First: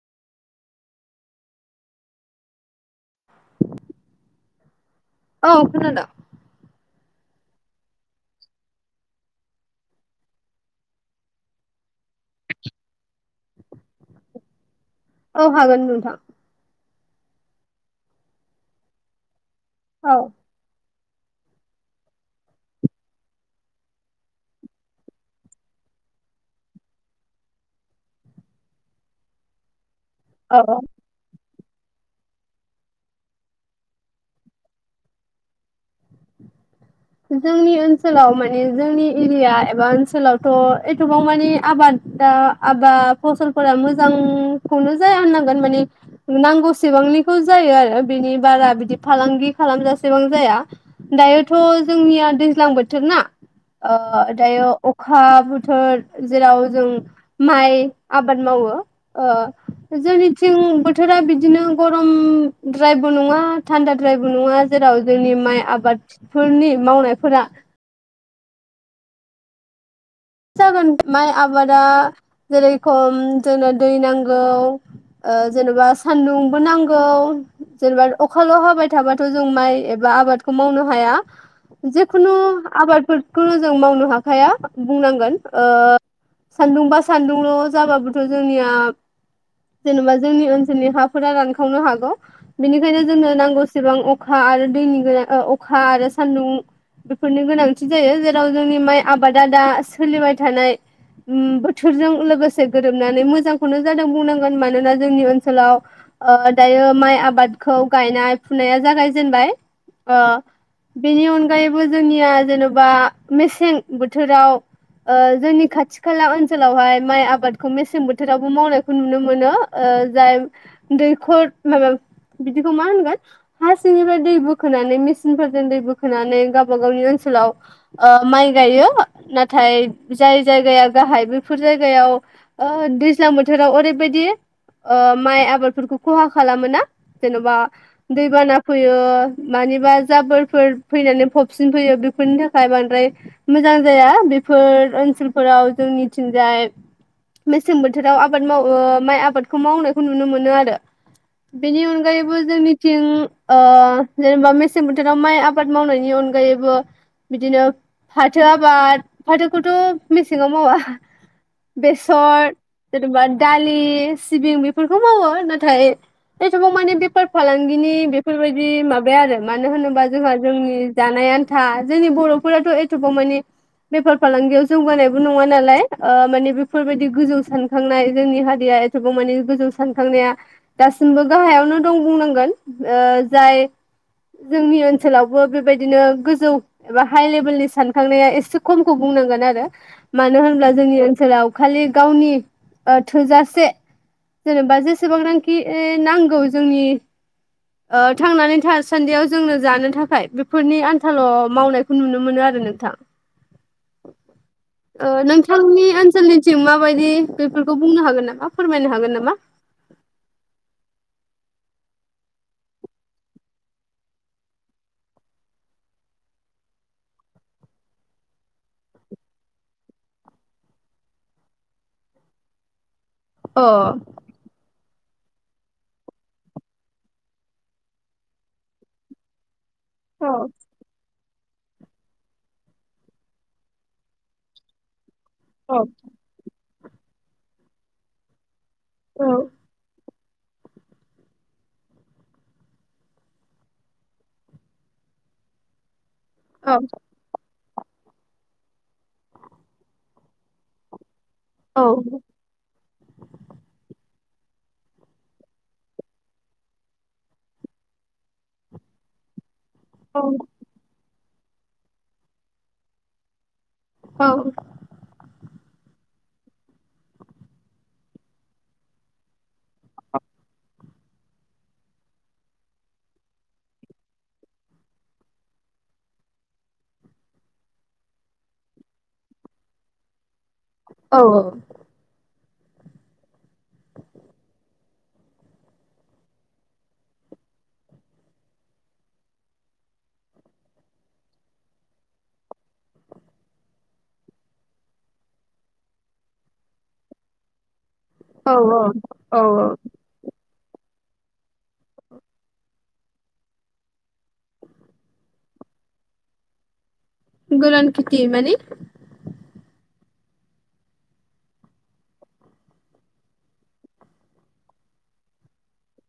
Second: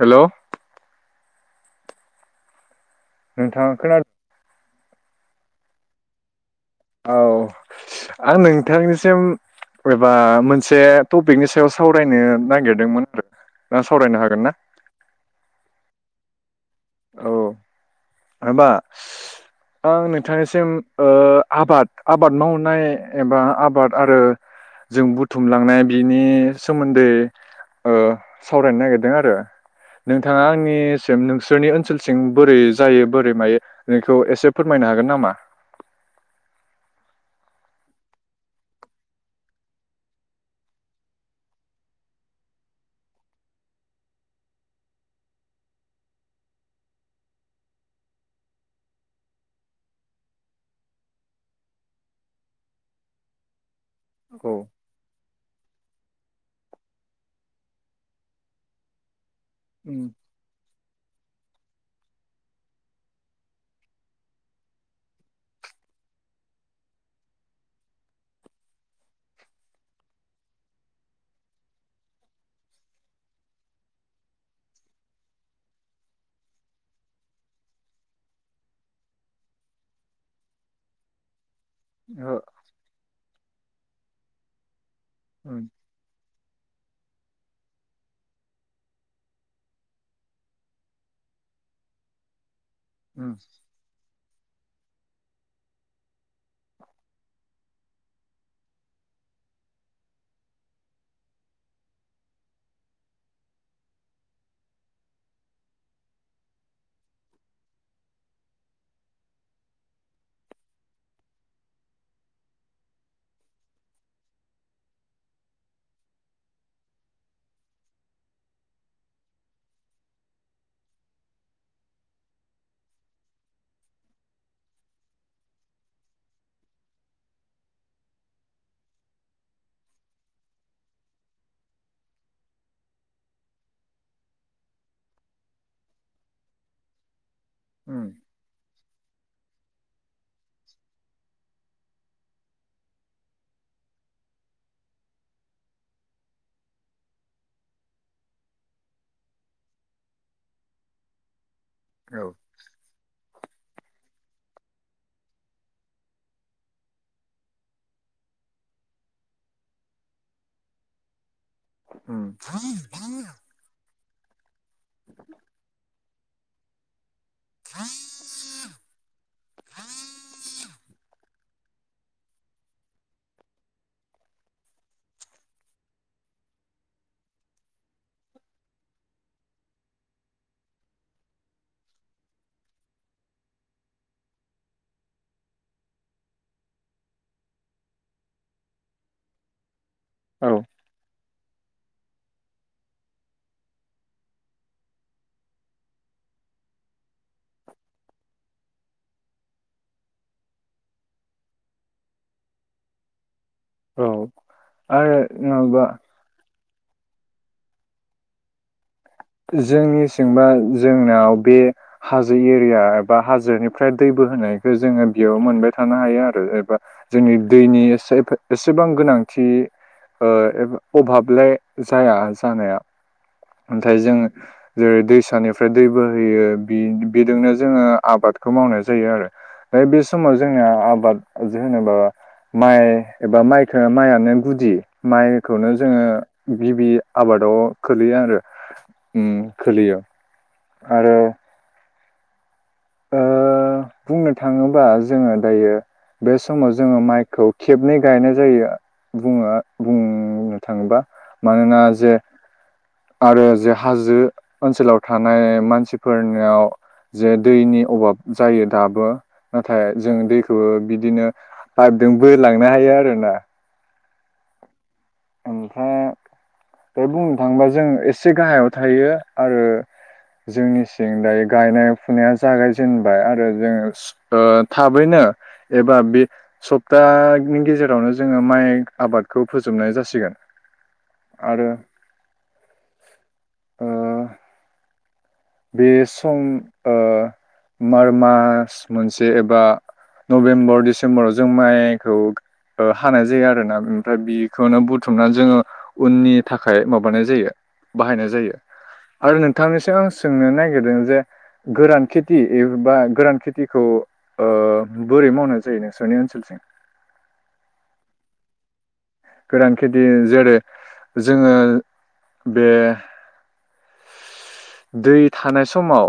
Hello. नोंथाङा खोनाद औ खोनादों। औ आं नोंथांनिसिम एबा मोनसे टपिकनि सायाव सावरायनो नागिरदोंमोन आरो ना सावरायनो हागोन ना? औ हागोन नोंथां। औ। माबा आं औ। नोंथांनिसिम ओह आबाद आबाद मावनाय एबा आबाद आरो जों बुथुमलांनाय बिनि सोमोन्दै ओह सावरायनो नागिरदों आरो। नोंथाङा औ औ। आंनिसिम नोंस सोरनि ओनसोलसिं बोरै जायो बोरै मायो बेखौ एसे फोरमायनो हागोन नामा? जोंनि ओनसोलाव माने जोंनि एरिया एबा ओनसोलावथ' एथबां मानि आबादा आबाद फसलफोरा मोजांखौनो जाया होननांगोन माने नांगौसेबांनिखौ जायो आरो बेनि बारा बिदि फालांगि खालामजासेबां जाया। दायोथ' जोंनिया दैज्लां बोथोर ना ओ औ दायो अख हा बोथोर जेराव जों माइ आबाद मावो ओ उम जोंनिथिं बोथोरा बिदिनो गरमद्रायबो नङा थान्दा द्रायबो नङा जेराव जोंनि माइ आबादफोरनि मावनायफोरा जागोन माइ आबादा जेरेखम जोंनो दै नांगौ ओ जेनेबा सान्दुंबो नांगौ जेनेबा अखाल' हाबाय थाबाथ' जों माइ एबा आबादखौ मावनो हाया जेखुनु ओहो आबादफोर खौनो जों मावनो हाखाया बुंनांगोन उम ओ सान्दुं बा सान्दुंल' जाबाबोथ' जोंनिया जेनेबा जोंनि ओनसोलनि हाफोरा रानखावनो हागौ बिनिखायनो जोंनो उम नांगौ एसेबां अखा आर दैनि गोनां ओ अखा आरो सान्दुं बेफोरनि गोनांथि जायो जेराव जोंनि माइ आबादा दा सोलिबाय थानाय उम बोथोरजों लोगोसे गोरोबनानै मोजांखौनो जादों बुंनांगोन मानोना जोंनि ओनसोलाव ओ दायो माइ आबादखौ गायनाय फुनाया जागायजेनबाय ओ बेनि अनगायैबो जोंनिया जेन'बा मेसें बोथोराव ओ जोंनि खाथि खाला ओनसोलावहाय माइ आबादखौ मेसें बोथोरावबो मावनायखौ नुनो मोनो ओ जाय दैखर माबा बिदिखौ मा होनगोन हा सिंनिफ्राय दै बोखोनानै मेसिनफोरजों दै बोखोनानै गाबा गावनि ओनसोलाव ओ माइ गायो ना थाय जाय जायगाया गाहाय बेफोर जायगायाव ओ दैज्लां बोथोराव ओरैबायदि ओ माइ आबादफोरखौ खहा खालामो ना जेन'बा उम दैबाना फैयो मानिबा जाबोरफोर फैनानै फबसिन फैयो बेफोरनि थाखाय बांद्राय मोजां जाया बे फोर ओनसोलफोराव जोंनिथिंजाय मेसें बोथोराव आबाद माव ओ माइ आबादखौ मावनायखौ नुनो मोनो आरो बेनि औ अनगायैबो जोंनिथिं ओ जेनेबा मेसें बोथोराव माइ आबाद मावनायनि अनगायैबो बिदिनो फाथो आबाद फाथोखौथ' मेसेङाव मावा उम बेसर जेन'बा दालि सिबिं बे फोरखौ मावो नाथाय एथ'बां माने बेब फार फालांगिनि बेफोरबायदि माबाया आरो मानो होनोबा जोंहा जोंनि जानाय आन था जोंनि बर'फोराथ' एथ'बां मानि बेफार फालांगियाव जौगानायबो नङा नालाय ओ मानि बेफोरबायदि गोजौ सानखांनाय जोंनि हारिया एथ'बां मानि गोजौ सानखांनाया दासिमबो गाहायावनो दं बुंनांगोन ओ जाय जोंनि ओनसोलावबो बेबायदिनो गोजौ एबा हाइ लेभेलनि सानखांनाया एसे खमखौ बुंनांगोन आरो मानो औ होनब्ला जोंनि ओनसोलाव खालि गावनि ओ थोजासे जेनेबा जेसेबांनांखि नांगौ जोंनि ओ थांनानै थासान्दियाव जोंनो जानो थाखाय बेफोरनि आन्थाल' मावनायखौ नुनो मोनो आरो नोंथां। औ आरो माबा थिं माबादि बेफोरखौ बुंनो हागोन नामा फोरमायनो हागोन ना जोंनिसिंबा जोंनाव बे हाजो एरिया एबा हाजोनिफ्राय दै बोहोनायखौ जोङो बेयाव मोनबाय थानो हायो आरो एबा जोंनि दैनि एसेफे-एसेबां गोनांथि ओ एबा अभाबलाय जाया जानाया। अ थाय जोङो जेरै दैसानिफ्राय दै बोहैयो बि-बेदोंनो जोङो आबादखौ मावनाय जायो आरो। ओ बे औ समाव जोंना आबाद जेहोनोबा माइ एबा माइखो माइयानो गुदि माइखौनो औ जोङो गिबि आबादाव खोलैयो आरो। [inaudible] औ उम खोलियो। आरो ओ बुंनो थाङोबा जोङो दायो बे समाव औ जोङो माइखौ खेबनै गायनाय जायो बुङो बुंनो थाङोबा। मानोना औ जे आरो जे हाजो ओनसोलाव थानाय मानसिफोरनियाव जे दैनि अभाब जायो दाबो। नाथाय जों औ दैखौबो बिदिनो आददों बोलांनो हायो आरोना। औ ओमफ्राय दा बुंनो थाङोबा जों एसे गाहायाव थायो आरो जोंनि सिं दायो गायनाय फुनाया जागायजेनबाय आरो जों ओ थाबैनो एबा बे सप्तानि गेजेरावनो जोङो माइ आबादखौ फोजोबनाय जासि गोन औ औ ओ बे सम ओ मार मास मोनसे एबा नभेम्बर डिसेम्बराव जों माइखौ हानाय जायो आरो ना ओमफ्राय बेखौनो बुथुमनानै जोङो उननि थाखाय माबानाय जायो बाहायनाय जायो औ औ आरो औ नोंथांनिसिम आं सो नो नागिरदों जे गोरान खेथि एबा गोरान खेथिखौ ओ बोरै मावनाय जायो नोंसोरनि ओनसोलथिं? गोरान खिथि माने गोरान खेथि जेरै जोङो बे दै थानाय समाव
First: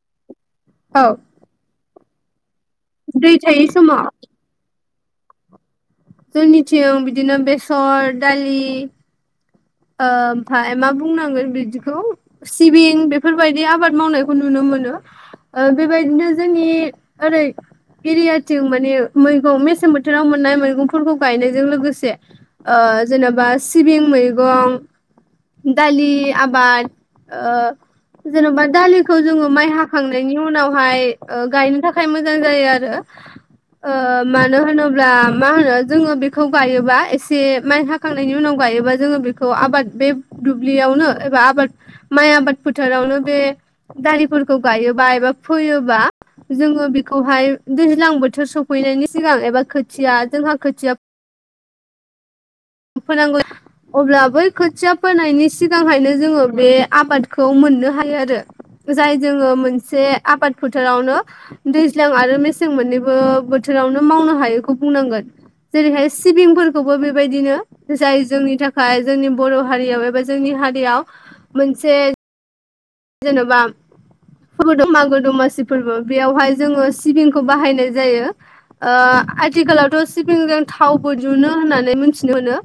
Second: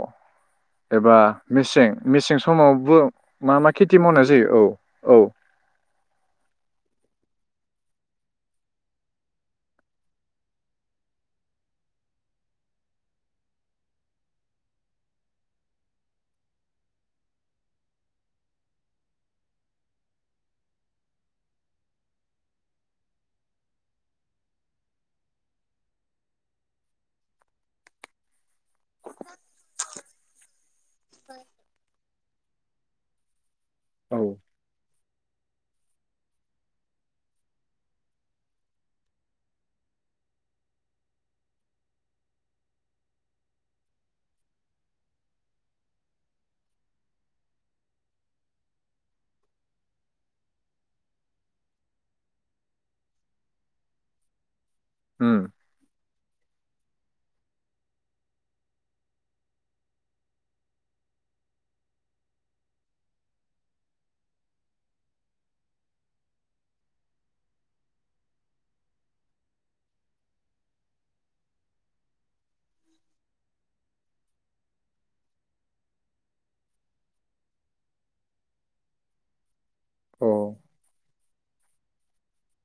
औ एबा मेसें मेसें समावबो दै मा थायै मा खेथि समाव मावनाय जायो औ औ जोंनिथिं बिदिनो बेसर दालि ओमफ्राय मा बुंनांगोन बिदिखौ सिबिं बेफोरबायदि आबाद मावनायखौ नुनो मोनो। बेबायदिनो जोंनि ओरै एरियाथिं माने मैगं मेसें बोथोराव मोननाय मैगंफोरखौ गायनायजों लोगोसे जेनेबा सिबिं मैगं गं दालि आबाद ओ जेन'बा दालिखौ जोङो माइ हाखांनायनि उनावहाय गायनो थाखाय मोजां जायो आरो आ औ मानो होनो ब्ला मा होनो जोङो बेखौ गायोबा एसे माइ हाखांनायनि उनाव गायोबा जोङो बे खौ आबाद बे दुब्लियावनो एबा आबाद माइ आबाद फोथारावनो बे दारिफोरखौ गायोबा एबा फोयोबा जोङो बेखौहाय दैज्लां बोथोर सफैनायनि सिगां एबा खोथिया जोंहा खोथिया फोनांगौ अब्ला बै खोथिया फोनायनि उम सिगांहायनो जोङो बे आबादखौ मोननो हायो आरो जाय जोङो मोनसे आबाद फोथारावनो दैज्लां आरो मेसें मोननैबो बोथोरावनो मावनो हायैखौ बुंनांगोन जेरैहाय सिबिंफोरखौबो बेबायदिनो। जाय जोंनि थाखाय जोंनि बर' हारियाव एबा जोंनि हारियाव मोनसे जेन'बा [inaudible] मागो दमासि फोरबो बेयावहाय जोङो सिबिंखौ बाहायनाय जायो। ओ आ थिखालावथ' औ सिबिंजों थावबो जुनो होननानै मिथिनो मोनो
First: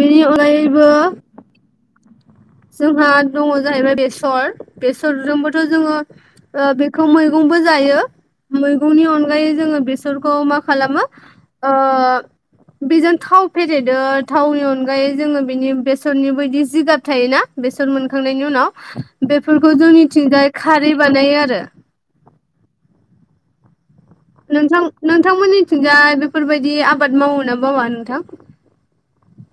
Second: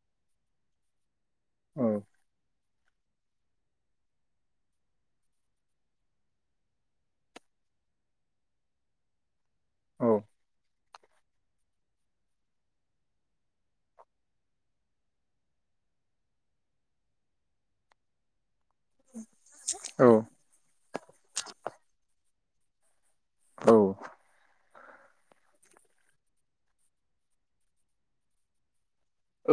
बेनि अनगायैबो औ जोंहा दङ जाहैबाय बेसर बेसरजोंबोथ' जोङो ओ बेखौ मैगंबो जायो मैगंनि अनगायै जोङो औ बेसरखौ मा खालामो ओ बेजों थाव फेरेदो थावनि अनगायै जोङो बिनि बेसरनि बायदि जिगाब थायोना बेसर मोनखांनायनि उनाव बेफोरखौ औ जोंनिथिंजाय खारै बानायो आरो औ नोंथां नोंथांमोननिथिंजाय बेफोरबायदि आबाद मावो ना मावा नोंथां?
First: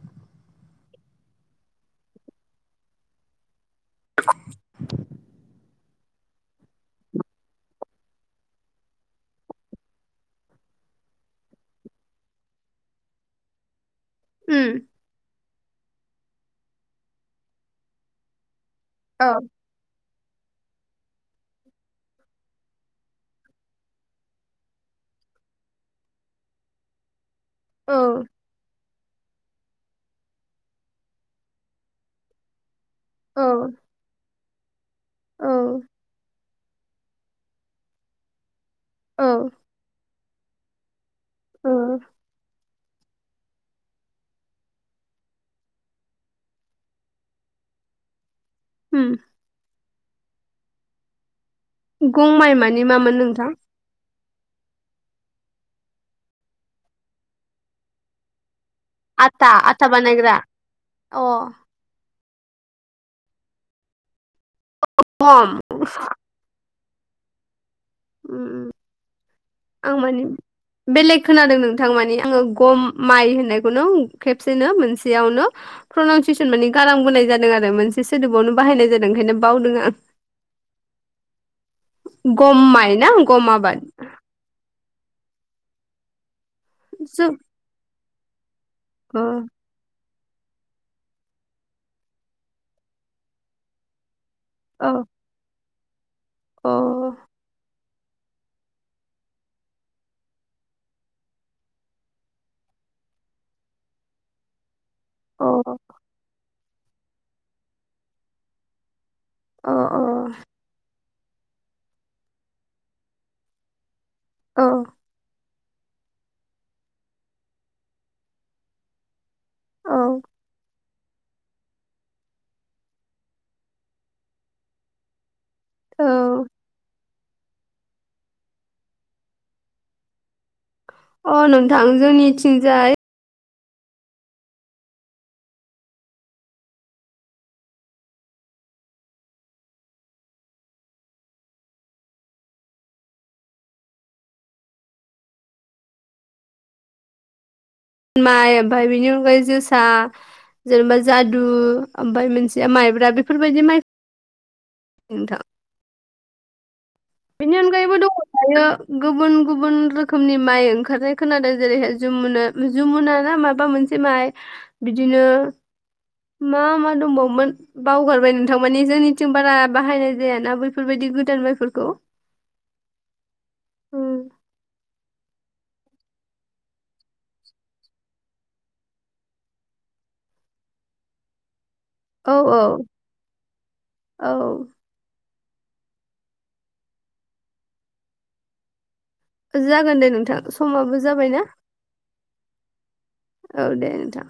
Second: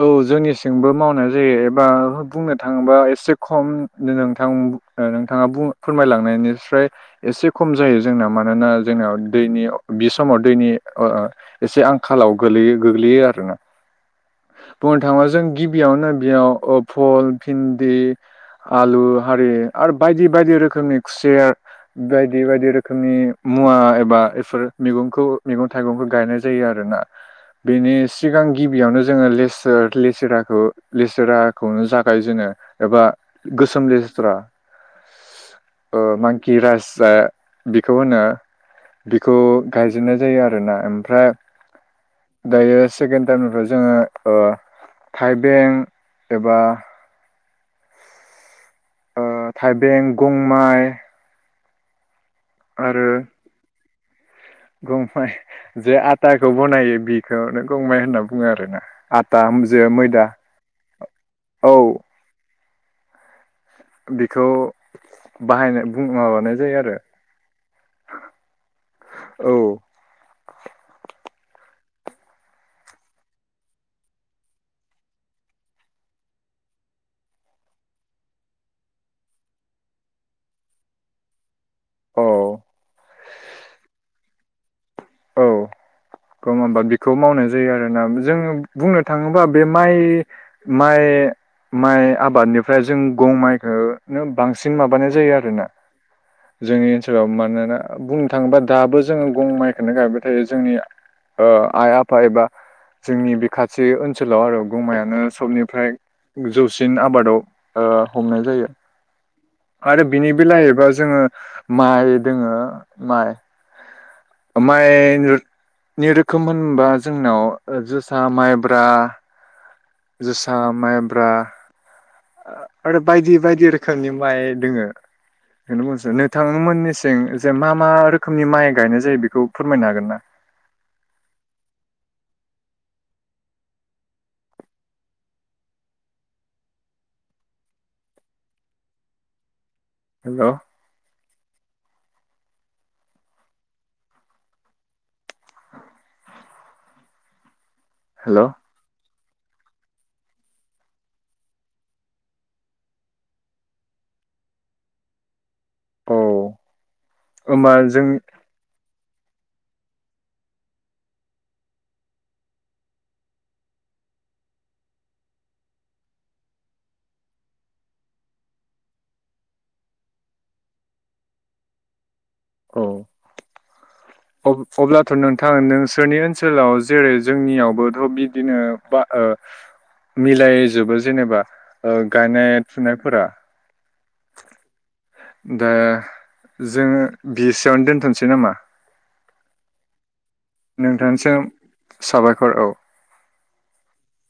औ जोंनिसिंबो मावनाय जायो एबा बुंनो थाङोबा एसे खम नो-नोंथां ओ नोंथाङा बु फोरमायलांनायनिफ्राय एसे खम जायो जोंना मानोना जोंनाव दैनि बि समाव दैनि ओ एसे आंखालाव गोलैयो गोग्लैयो आरोना उम बुंनो थाङोबा जों गिबियावनो बेयाव ओ फल भिन्दि आलु औ हारि आरो बायदि बायदि रोखोमनि खुसेर बायदि बायदि रोखोमनि मुवा एबा बेफोर मैगंखौ मैगं थाइगंखौ गायनाय जायो आरोना बेनि औ सिगां गिब बेयावनो जोङो लेस लेसराखौ लेसराखौनो जागायजे एबा औ गोसोम लेस्थ्रा औ ओ मा किरासा बेखौ होनो औ बेखौ गायजेननाय जायो आरो ना ओमफ्राय औ दायो सेकेणड टाइमनिफ्राय जोङो ओ थाइबें एबा ओम ओ थाइबें गं माइ गं माइ मानि मामोन नोंथां गंमाइ जे आटाखौ बनायो बिखौनो गंमाइ होनना बुङो आरोना आथा आटा जे आटा मैदा बानायग्रा अ औ [unintelligible] थ गम बाहायनाय बुं माबानाय जायो आरो उ। [unintelligible] औ खोनादों नोंथां मानिे आङो गम माइ होननायखौनो खेबसेनो मोनसेयावनो प्रनाउनसेसन माने गारांबोनाय जादों आरो मोनसे सोदोबावनो बाहायनाय जादों ओंखायनो बावदों आं। औ गम माय ना गम आबाद। औ। ग हबा बिखौ जों मावनाय जायो आरो ना [unintelligible] जोङो [unintelligible] बुंनो अ थाङोबा बे माइ। माइ माइ आबादनिफ्राय जों गं माइखौ। बांसिन औ माबानाय जायो आरो ना। जोंनि ओनसोलाव मानोना। बुंनो थाङोबा दाबो जोङो गं माइ। बेनो गाहैबाय थायो जोंनि आइ आफा एबा जोंनि बे खाथि ओनसोलाव आरो। गमायानो अ सबनिफ्राय जौ। बांसिन आबादाव ओ हमनाय जायो। अ आरो बिनि बिलाइ एबा। जोङो माइ दोङो माइ अ ओमफ्राय [unintelligible] नै रोखोम होनबा जोंनाव जोसा माइब्रा औ जोसा माइब्रा आरो बायदि बायदि रोखोमनि माइ दोङो। बेनो बुंसै नोंथांमोननिस नों जेनबा मा रोखोमनि माइ गायनाय जायो बेखौ फोरमायनो हागोन ना। अ नोंथां जोंनिथिंजाय। हेल' हेल' माय आमफ्राइ बिनि अनगायै। जोसा जेनेबा जादु ओमफ्राय मोनसेया माइब्रा बेफोरबायदि माइ [inaudible] नोंथां। औ। बेनि होमबा अनगायैबो जों दङ दायो गुबुन गुबुन रोखोमनि माइ ओंखारनाय खोनादों जेरैहाय जुमुना जुमुना ना माबा मोनसे माइ बिदिनो मा मा दंबावोमोन बावगारबाय नोंथां मानि जोंनिथिं बारा बाहायनाय जायाना बैफोरबायदि गोदान माइफोरखौ। औ उम। [inaudible] अब्ला थ' नोंथां नोंसोरनि ओनसोलाव जेरै जोंनियावबोथ' बिदिनो बा मिलायजोबो जेनेबा [unintelligible] ओ औ गायनाय औ फुनायफोरा औ। दा जोङो बिसेयावनो दोनथ'सै नामा? जागोन दे नोंथां। समाबो नोंथांनि जाबायना सायाव साबायखर औ औ दे नोंथां